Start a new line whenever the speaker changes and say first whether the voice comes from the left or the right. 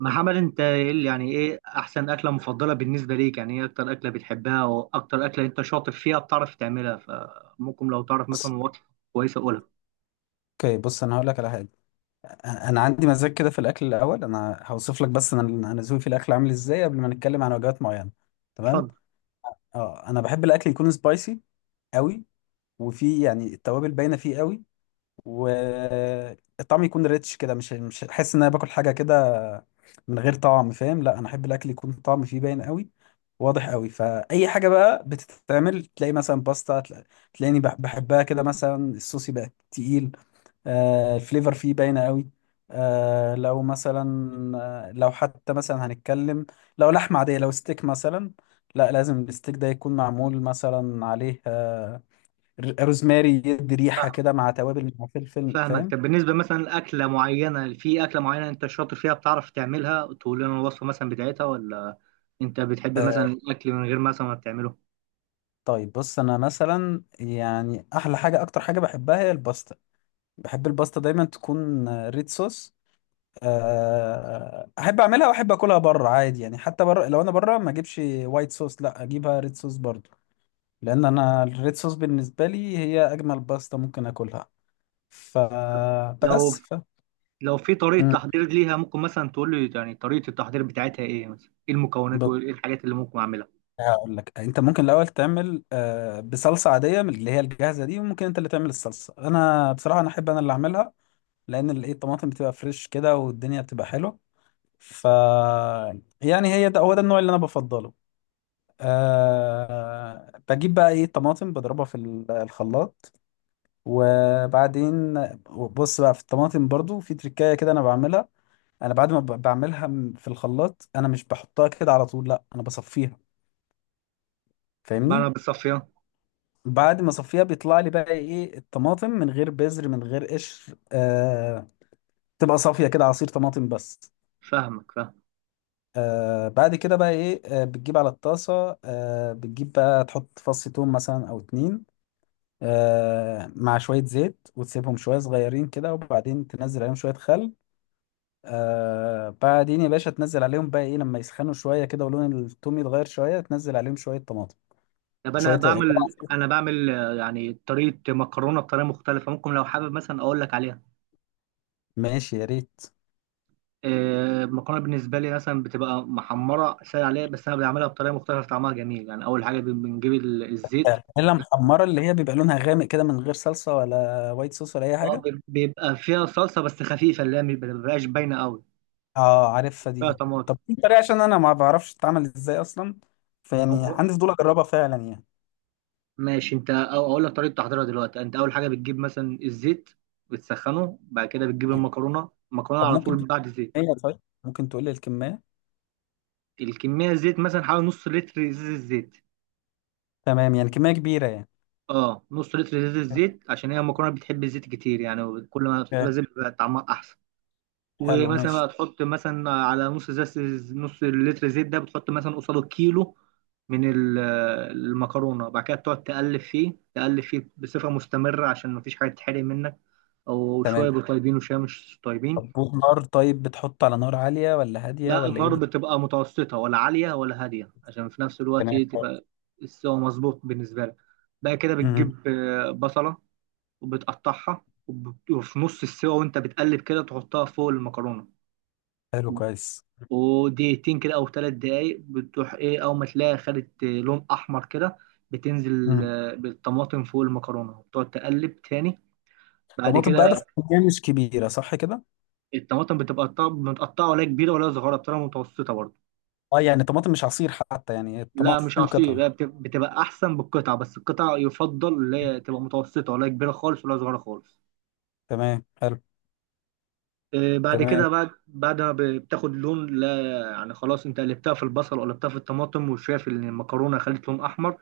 right: محمد، انت يعني ايه احسن اكله مفضله بالنسبه ليك؟ يعني ايه اكتر اكله بتحبها واكتر اكله انت شاطر فيها بتعرف تعملها؟ فممكن لو تعرف مثلا
left: بص،
right: وصفه كويسه قولها.
left: اوكي. بص انا هقول لك على حاجه. انا عندي مزاج كده في الاكل. الاول انا هوصف لك بس انا ذوقي في الاكل عامل ازاي قبل ما نتكلم عن وجبات معينه. تمام.
right: اتفضل.
left: اه انا بحب الاكل يكون سبايسي قوي، وفيه يعني التوابل باينه فيه قوي، والطعم يكون ريتش كده، مش احس ان انا باكل حاجه كده من غير طعم، فاهم؟ لا انا احب الاكل يكون طعم فيه باين قوي، واضح قوي. فاي حاجه بقى بتتعمل تلاقي مثلا باستا، تلاقيني بحبها كده. مثلا الصوص يبقى تقيل، الفليفر فيه باينة قوي. آه، لو مثلا لو حتى مثلا هنتكلم لو لحمة عادية، لو ستيك مثلا، لا لازم الستيك ده يكون معمول مثلا عليه روزماري يدي ريحة
right: فاهم-
left: كده، مع توابل مع فلفل،
right: فاهمك.
left: فاهم؟
right: طب بالنسبه مثلا لاكله معينه، في اكله معينه انت شاطر فيها بتعرف تعملها تقول لنا الوصفه مثلا بتاعتها؟ ولا انت بتحب
left: آه،
right: مثلا الاكل من غير مثلا ما بتعمله؟
left: طيب بص، انا مثلا يعني احلى حاجة اكتر حاجة بحبها هي الباستا. بحب الباستا دايما تكون ريد صوص. احب اعملها واحب اكلها بره عادي. يعني حتى بره لو انا بره ما اجيبش وايت صوص، لا اجيبها ريد صوص برضه. لان انا الريد صوص بالنسبه لي هي اجمل باستا ممكن اكلها.
right: طب لو
left: فبس ف
right: لو في طريقه
left: مم.
right: تحضير ليها، ممكن مثلا تقول لي يعني طريقه التحضير بتاعتها ايه؟ مثلا ايه المكونات
left: بص،
right: وايه الحاجات اللي ممكن اعملها؟
left: هقول لك. انت ممكن الاول تعمل بصلصه عاديه من اللي هي الجاهزه دي، وممكن انت اللي تعمل الصلصه. انا بصراحه انا احب انا اللي اعملها لان ال- ايه الطماطم بتبقى فريش كده والدنيا بتبقى حلوه. ف يعني هي ده هو ده النوع اللي انا بفضله. أه، بجيب بقى ايه طماطم بضربها في الخلاط، وبعدين بص بقى في الطماطم برضو في تركاية كده انا بعملها. انا بعد ما بعملها في الخلاط انا مش بحطها كده على طول، لا انا بصفيها،
right: بعملها
left: فاهمني؟
right: بالصفيه.
left: بعد ما اصفيها بيطلع لي بقى ايه الطماطم من غير بذر من غير قشر، آه، تبقى صافيه كده، عصير طماطم بس.
right: فاهمك، فاهمك.
left: آه، بعد كده بقى ايه، آه، بتجيب على الطاسه، آه، بتجيب بقى تحط فص ثوم مثلا او اتنين، آه، مع شويه زيت، وتسيبهم شويه صغيرين كده، وبعدين تنزل عليهم شويه خل، آه، بعدين يا باشا تنزل عليهم بقى ايه لما يسخنوا شويه كده ولون التوم يتغير شويه تنزل عليهم شويه طماطم.
right: طب انا
left: شوية
right: بعمل، يعني طريقه مكرونه بطريقه مختلفه، ممكن لو حابب مثلا اقول لك عليها.
left: ماشي يا ريت.
right: المكرونه بالنسبه لي مثلا بتبقى محمره سهل عليها، بس انا بعملها بطريقه مختلفه طعمها جميل. يعني اول حاجه بنجيب الزيت.
left: بانيلا محمرة اللي هي بيبقى لونها غامق كده من غير صلصة ولا وايت صوص ولا أي حاجة.
right: بيبقى فيها صلصه بس خفيفه اللي هي ما بتبقاش باينه قوي،
left: اه عارفها
right: فيها
left: دي.
right: طماطم.
left: طب في طريقة؟ عشان أنا ما بعرفش تتعمل إزاي أصلا، فيعني
right: ممكن.
left: عندي فضول أجربها فعلا يعني.
right: ماشي، اقول لك طريقه تحضيرها دلوقتي. انت اول حاجه بتجيب مثلا الزيت بتسخنه، بعد كده بتجيب
left: تمام.
right: المكرونه،
left: طب
right: على
left: ممكن
right: طول
left: تقول
right: بعد زيت.
left: لي الكمية؟ طيب ممكن تقول لي الكمية؟
right: الكميه الزيت مثلا حوالي نص لتر ازازه زيت.
left: تمام، يعني كمية كبيرة يعني.
right: اه، نص لتر زيت، الزيت عشان هي المكرونه بتحب الزيت كتير، يعني كل ما تحط لها
left: اوكي.
right: زيت بيبقى طعمها احسن.
left: حلو،
right: ومثلا
left: ماشي.
right: بقى تحط مثلا على نص زيت، نص لتر زيت ده بتحط مثلا قصاده كيلو من المكرونه. بعد كده تقعد تقلب فيه تقلب فيه بصفه مستمره عشان مفيش حاجه تتحرق منك، او
left: تمام.
right: شويه بيبقوا طيبين وشويه مش
left: طب
right: طيبين.
left: نار، طيب بتحط على نار عالية ولا هادية
right: لا،
left: ولا إيه؟
right: النار بتبقى متوسطه، ولا عاليه ولا هاديه، عشان في نفس الوقت
left: تمام.
right: تبقى السوا مظبوط بالنسبه لك. بقى كده
left: مم.
right: بتجيب بصله وبتقطعها، وفي نص السوا وانت بتقلب كده تحطها فوق المكرونة.
left: حلو، كويس.
right: ودقيقتين كده او 3 دقايق بتروح ايه اول ما تلاقيها خدت لون احمر كده، بتنزل
left: مم.
right: بالطماطم فوق المكرونة وبتقعد تقلب تاني. بعد
left: طماطم بقى بس
right: كده
left: كمية مش كبيرة، صح كده؟
right: الطماطم متقطعة، ولا كبيرة ولا صغيرة، بتبقى متوسطة برضه.
left: اه يعني طماطم مش عصير حتى، يعني
right: لا مش
left: الطماطم
right: عصير،
left: قطع.
right: لا بتبقى أحسن بالقطعة، بس القطعة يفضل اللي هي تبقى متوسطة، ولا كبيرة خالص ولا صغيرة خالص.
left: تمام، حلو.
right: بعد
left: تمام،
right: كده بعد ما بتاخد لون، لا يعني خلاص انت قلبتها في البصل وقلبتها في الطماطم وشايف ان المكرونه خلت لون احمر،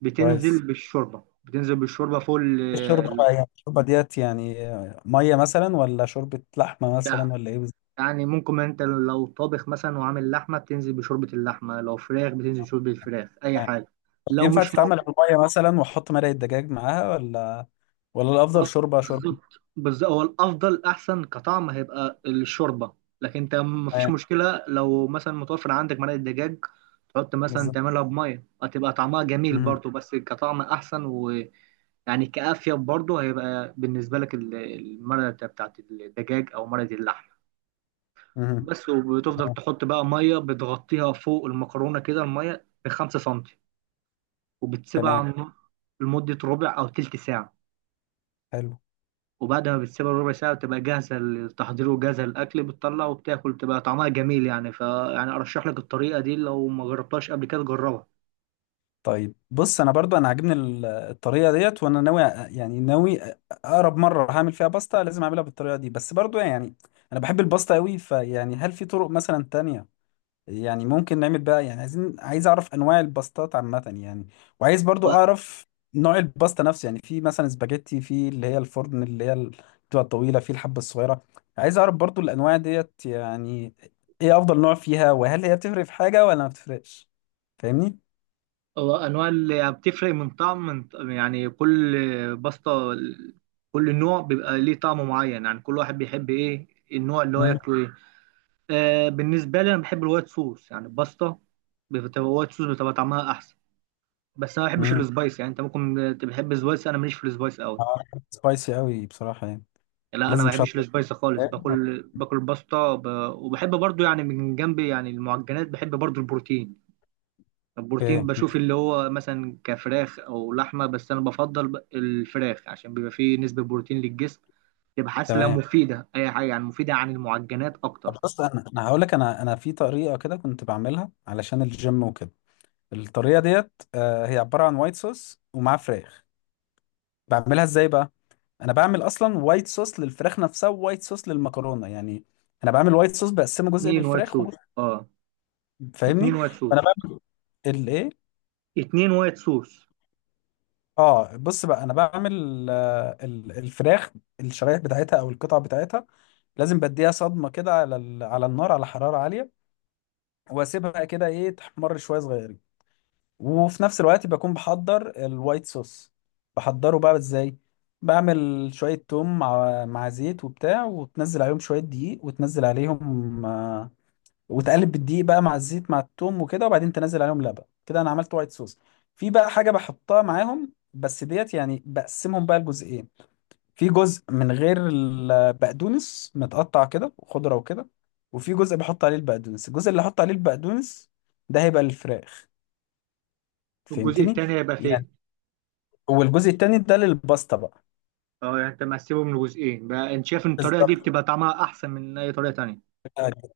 right: بتنزل
left: كويس.
right: بالشوربه،
left: الشوربة بقى، يعني الشوربة ديت يعني مية مثلا ولا شوربة لحمة
right: لا
left: مثلا ولا ايه بالظبط؟
right: يعني ممكن انت لو طابخ مثلا وعامل لحمه بتنزل بشوربه اللحمه، لو فراخ بتنزل بشوربه الفراخ، اي
left: يعني
right: حاجه. لو
left: ينفع
right: مش
left: تتعمل بالمية مثلا واحط مرقة دجاج معاها، ولا ولا
right: آه،
left: الأفضل شوربة شوربة؟
right: بالظبط. بس هو الافضل احسن كطعم هيبقى الشوربه، لكن انت مفيش
left: آه،
right: مشكله لو مثلا متوفر عندك مرقه دجاج تحط مثلا
left: بالظبط.
right: تعملها بميه هتبقى طعمها جميل
left: مهم.
right: برضو، بس كطعم احسن ويعني كافيه برضو هيبقى بالنسبه لك المرقه بتاعت الدجاج او مرقه اللحم
left: مهم.
right: بس. وبتفضل تحط بقى ميه بتغطيها فوق المكرونه كده، الميه ب5 سنتي، وبتسيبها
left: تمام،
right: على النار لمده ربع او تلت ساعه.
left: حلو.
right: وبعد ما بتسيبها ربع ساعة بتبقى جاهزة للتحضير وجاهزة للأكل، بتطلع وبتاكل بتبقى طعمها جميل يعني ف، يعني أرشح لك الطريقة دي، لو ما جربتهاش قبل كده جربها.
left: طيب بص، انا برضو انا عاجبني الطريقه ديت، وانا يعني اقرب مره هعمل فيها باستا لازم اعملها بالطريقه دي. بس برضو يعني انا بحب الباستا قوي، فيعني هل في طرق مثلا تانية؟ يعني ممكن نعمل بقى، يعني عايز اعرف انواع الباستات عامه يعني. وعايز برضو
right: و-
left: اعرف نوع الباستا نفسه، يعني في مثلا سباجيتي، في اللي هي الفرن، اللي هي بتبقى الطويله، في الحبه الصغيره. عايز اعرف برضو الانواع ديت يعني ايه افضل نوع فيها، وهل هي بتفرق في حاجه ولا ما بتفرقش، فاهمني؟
right: وأنواع اللي بتفرق من طعم، من يعني كل بسطة، كل نوع بيبقى ليه طعم معين، يعني كل واحد بيحب إيه النوع اللي هو
left: مم.
right: ياكله إيه. آه، بالنسبة لي أنا بحب الوايت صوص، يعني البسطة بتبقى وايت صوص بتبقى طعمها أحسن. بس أنا ما بحبش
left: مم.
right: السبايس، يعني أنت ممكن تبقى تحب السبايس، أنا ماليش في السبايس أوي.
left: اه سبايسي قوي بصراحه يعني.
right: لا انا ما
left: لازم
right: بحبش
left: شطه.
right: السبايسي خالص، باكل باستا وبحب برضو يعني من جنب يعني المعجنات بحب برضو البروتين. البروتين
left: اوكي.
right: بشوف اللي هو مثلا كفراخ او لحمه، بس انا بفضل الفراخ عشان بيبقى فيه نسبه بروتين للجسم، تبقى حاسه
left: تمام.
right: مفيده، اي حاجه يعني مفيده عن المعجنات
left: طب
right: اكتر.
left: بص، انا هقول لك، انا في طريقه كده كنت بعملها علشان الجيم وكده. الطريقه ديت هي عباره عن وايت صوص ومعاه فراخ. بعملها ازاي بقى؟ انا بعمل اصلا وايت صوص للفراخ نفسها ووايت صوص للمكرونه يعني. انا بعمل وايت صوص بقسمه جزء
right: اتنين وايت
left: للفراخ
right: صوص
left: وجزء.
right: اه. اتنين
left: فاهمني؟
right: وايت صوص
left: فانا بعمل الايه،
right: 2 وايت صوص.
left: اه بص بقى، انا بعمل الفراخ، الشرايح بتاعتها او القطع بتاعتها، لازم بديها صدمه كده على على النار على حراره عاليه، واسيبها كده ايه تحمر شويه صغيرين. وفي نفس الوقت بكون بحضر الوايت صوص. بحضره بقى ازاي؟ بعمل شويه توم مع مع زيت وبتاع، وتنزل عليهم شويه دقيق، وتنزل عليهم وتقلب بالدقيق بقى مع الزيت مع التوم وكده، وبعدين تنزل عليهم لبن كده، انا عملت وايت صوص. في بقى حاجه بحطها معاهم بس ديت، يعني بقسمهم بقى لجزئين. في جزء من غير البقدونس متقطع كده وخضرة وكده، وفي جزء بحط عليه البقدونس. الجزء اللي احط عليه البقدونس ده هيبقى للفراخ،
right: الجزء
left: فهمتني
right: التاني هيبقى
left: يعني؟
right: فين؟
left: والجزء التاني ده للباستا بقى.
right: اه يعني انت مقسمهم لجزئين بقى؟ انت شايف ان الطريقه دي
left: بالظبط.
right: بتبقى طعمها احسن من اي طريقه تانية؟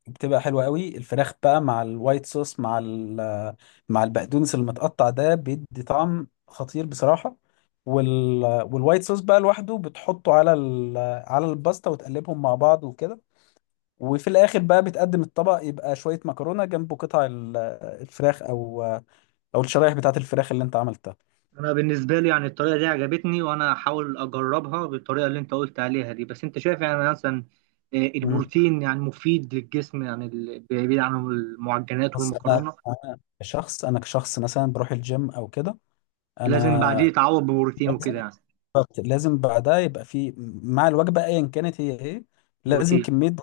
left: بتبقى حلوة قوي الفراخ بقى، مع الوايت صوص، مع مع البقدونس المتقطع ده، بيدي طعم خطير بصراحة. والوايت صوص بقى لوحده بتحطه على على الباستا وتقلبهم مع بعض وكده. وفي الاخر بقى بتقدم الطبق، يبقى شويه مكرونه جنبه قطع الفراخ او او الشرايح بتاعه الفراخ اللي انت عملتها.
right: انا بالنسبه لي يعني الطريقه دي عجبتني، وانا هحاول اجربها بالطريقه اللي انت قلت عليها دي. بس انت شايف يعني مثلا
left: امم.
right: البروتين يعني مفيد للجسم يعني، بعيد عن المعجنات
left: بس انا،
right: والمكرونه،
left: كشخص، انا كشخص مثلا بروح الجيم او كده،
right: لازم بعديه
left: انا
right: يتعوض ببروتين وكده
left: لازم.
right: يعني.
left: بالظبط، لازم بعدها يبقى في، مع الوجبه ايا كانت هي ايه، لازم
right: بروتين.
left: كميه.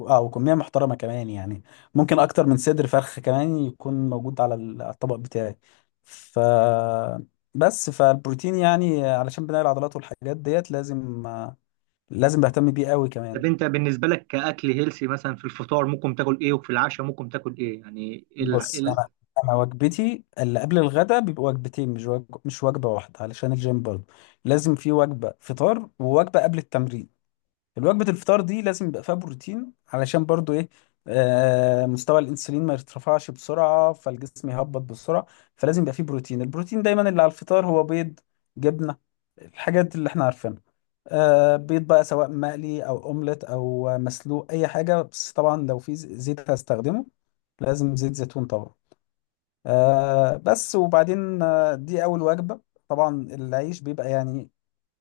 left: اه وكميه محترمه كمان يعني، ممكن اكتر من صدر فرخ كمان يكون موجود على على الطبق بتاعي. ف بس فالبروتين يعني علشان بناء العضلات والحاجات ديت لازم، لازم بهتم بيه قوي كمان.
right: طب انت بالنسبه لك كاكل هيلسي مثلا، في الفطار ممكن تاكل ايه، وفي العشاء ممكن تاكل ايه؟ يعني
left: بص انا، انا وجبتي اللي قبل الغداء بيبقى وجبتين، مش مش وجبه واحده، علشان الجيم برضه لازم في وجبه فطار ووجبه قبل التمرين. الوجبه الفطار دي لازم يبقى فيها بروتين علشان برضه ايه آه مستوى الانسولين ما يرتفعش بسرعه فالجسم يهبط بسرعه. فلازم يبقى فيه بروتين. البروتين دايما اللي على الفطار هو بيض، جبنه، الحاجات اللي احنا عارفينها. آه بيض بقى سواء مقلي او اومليت او مسلوق اي حاجه، بس طبعا لو في زيت هستخدمه لازم زيت زيتون طبعا. آه بس، وبعدين آه دي أول وجبة. طبعا العيش بيبقى يعني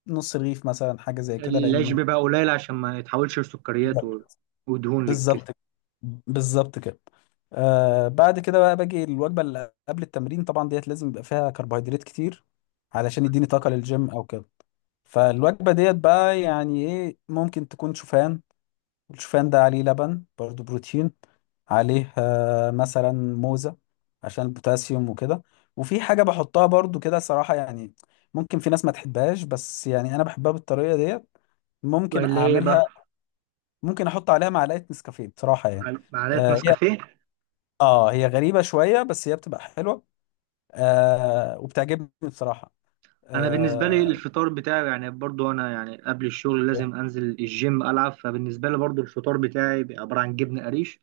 left: نص رغيف مثلا حاجة زي كده،
right: العيش
left: لأن
right: بيبقى قليل عشان ما يتحولش لسكريات ودهون للجسم.
left: بالظبط. بالظبط كده. آه بعد كده بقى باجي الوجبة اللي قبل التمرين، طبعا ديت لازم يبقى فيها كربوهيدرات كتير علشان يديني طاقة للجيم أو كده. فالوجبة ديت بقى يعني إيه، ممكن تكون شوفان. الشوفان ده عليه لبن برضو، بروتين، عليه مثلا موزة عشان البوتاسيوم وكده. وفي حاجة بحطها برضو كده صراحة يعني، ممكن في ناس ما تحبهاش بس يعني أنا بحبها بالطريقة ديت، ممكن
right: ولا ايه
left: أعملها،
right: بقى؟
left: ممكن أحط عليها معلقة نسكافيه بصراحة يعني.
right: معلقه
left: آه هي،
right: نسكافيه؟
left: آه هي غريبة شوية بس هي بتبقى حلوة، آه وبتعجبني بصراحة.
right: انا بالنسبه لي
left: آه.
right: الفطار بتاعي يعني برضو انا يعني قبل الشغل لازم انزل الجيم العب، فبالنسبه لي برضو الفطار بتاعي بيبقى عباره عن جبنه قريش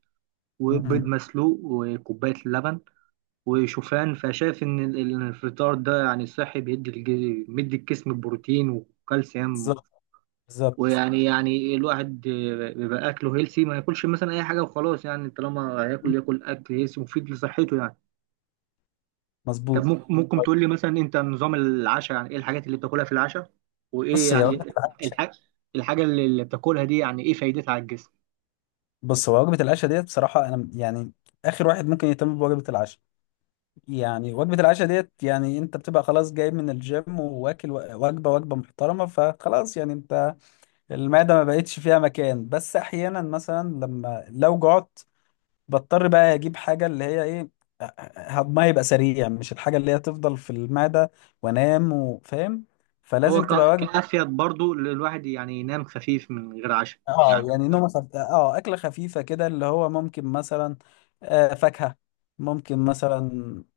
right: وبيض
left: مم.
right: مسلوق وكوبايه لبن وشوفان. فشايف ان الفطار ده يعني صحي، بيدي الجسم بروتين وكالسيوم،
left: بالظبط. بالظبط.
right: ويعني الواحد بيبقى اكله هيلسي، ما ياكلش مثلا اي حاجه وخلاص، يعني طالما هياكل ياكل اكل هيلسي مفيد لصحته يعني. طب
left: مظبوط.
right: ممكن، تقول لي مثلا انت نظام العشاء، يعني ايه الحاجات اللي بتاكلها في العشاء؟ وايه
left: بص هي وجبة
right: يعني
left: العشاء،
right: الحاجه الحاجه اللي بتاكلها دي يعني ايه فايدتها على الجسم؟
left: بص هو وجبة العشاء ديت بصراحة أنا يعني آخر واحد ممكن يهتم بوجبة العشاء. يعني وجبة العشاء ديت يعني انت بتبقى خلاص جاي من الجيم واكل وجبة وجبة محترمة، فخلاص يعني انت المعدة ما بقتش فيها مكان. بس احيانا مثلا لما لو جعت، بضطر بقى اجيب حاجة اللي هي ايه هضمها يبقى سريع، مش الحاجة اللي هي تفضل في المعدة وانام وفاهم.
right: هو
left: فلازم تبقى وجبة
right: كافيد برضو للواحد يعني ينام خفيف من غير عشاء يعني؟
left: اه اكله خفيفه كده اللي هو ممكن مثلا آه فاكهه، ممكن مثلا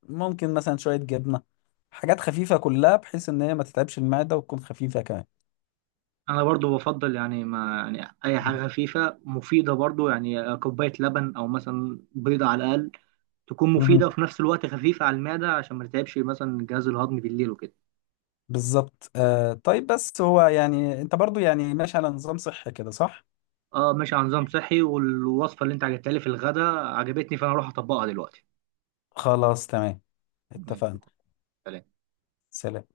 left: ممكن مثلا شويه جبنه، حاجات خفيفه كلها بحيث ان هي ما تتعبش المعده وتكون خفيفه كمان.
right: انا برضو بفضل يعني ما يعني اي حاجه خفيفه مفيده برضو، يعني كوبايه لبن او مثلا بيضه على الاقل تكون
left: مهم.
right: مفيده وفي نفس الوقت خفيفه على المعده عشان ما تتعبش مثلا الجهاز الهضمي بالليل وكده.
left: بالظبط. آه طيب، بس هو يعني انت برضو يعني ماشي على نظام صحي كده، صح؟
right: اه ماشي على نظام صحي، والوصفه اللي انت عجبتها لي في الغداء عجبتني، فانا اروح اطبقها دلوقتي.
left: خلاص، تمام،
right: ماشي
left: اتفقنا.
right: شكرا. سلام.
left: سلام.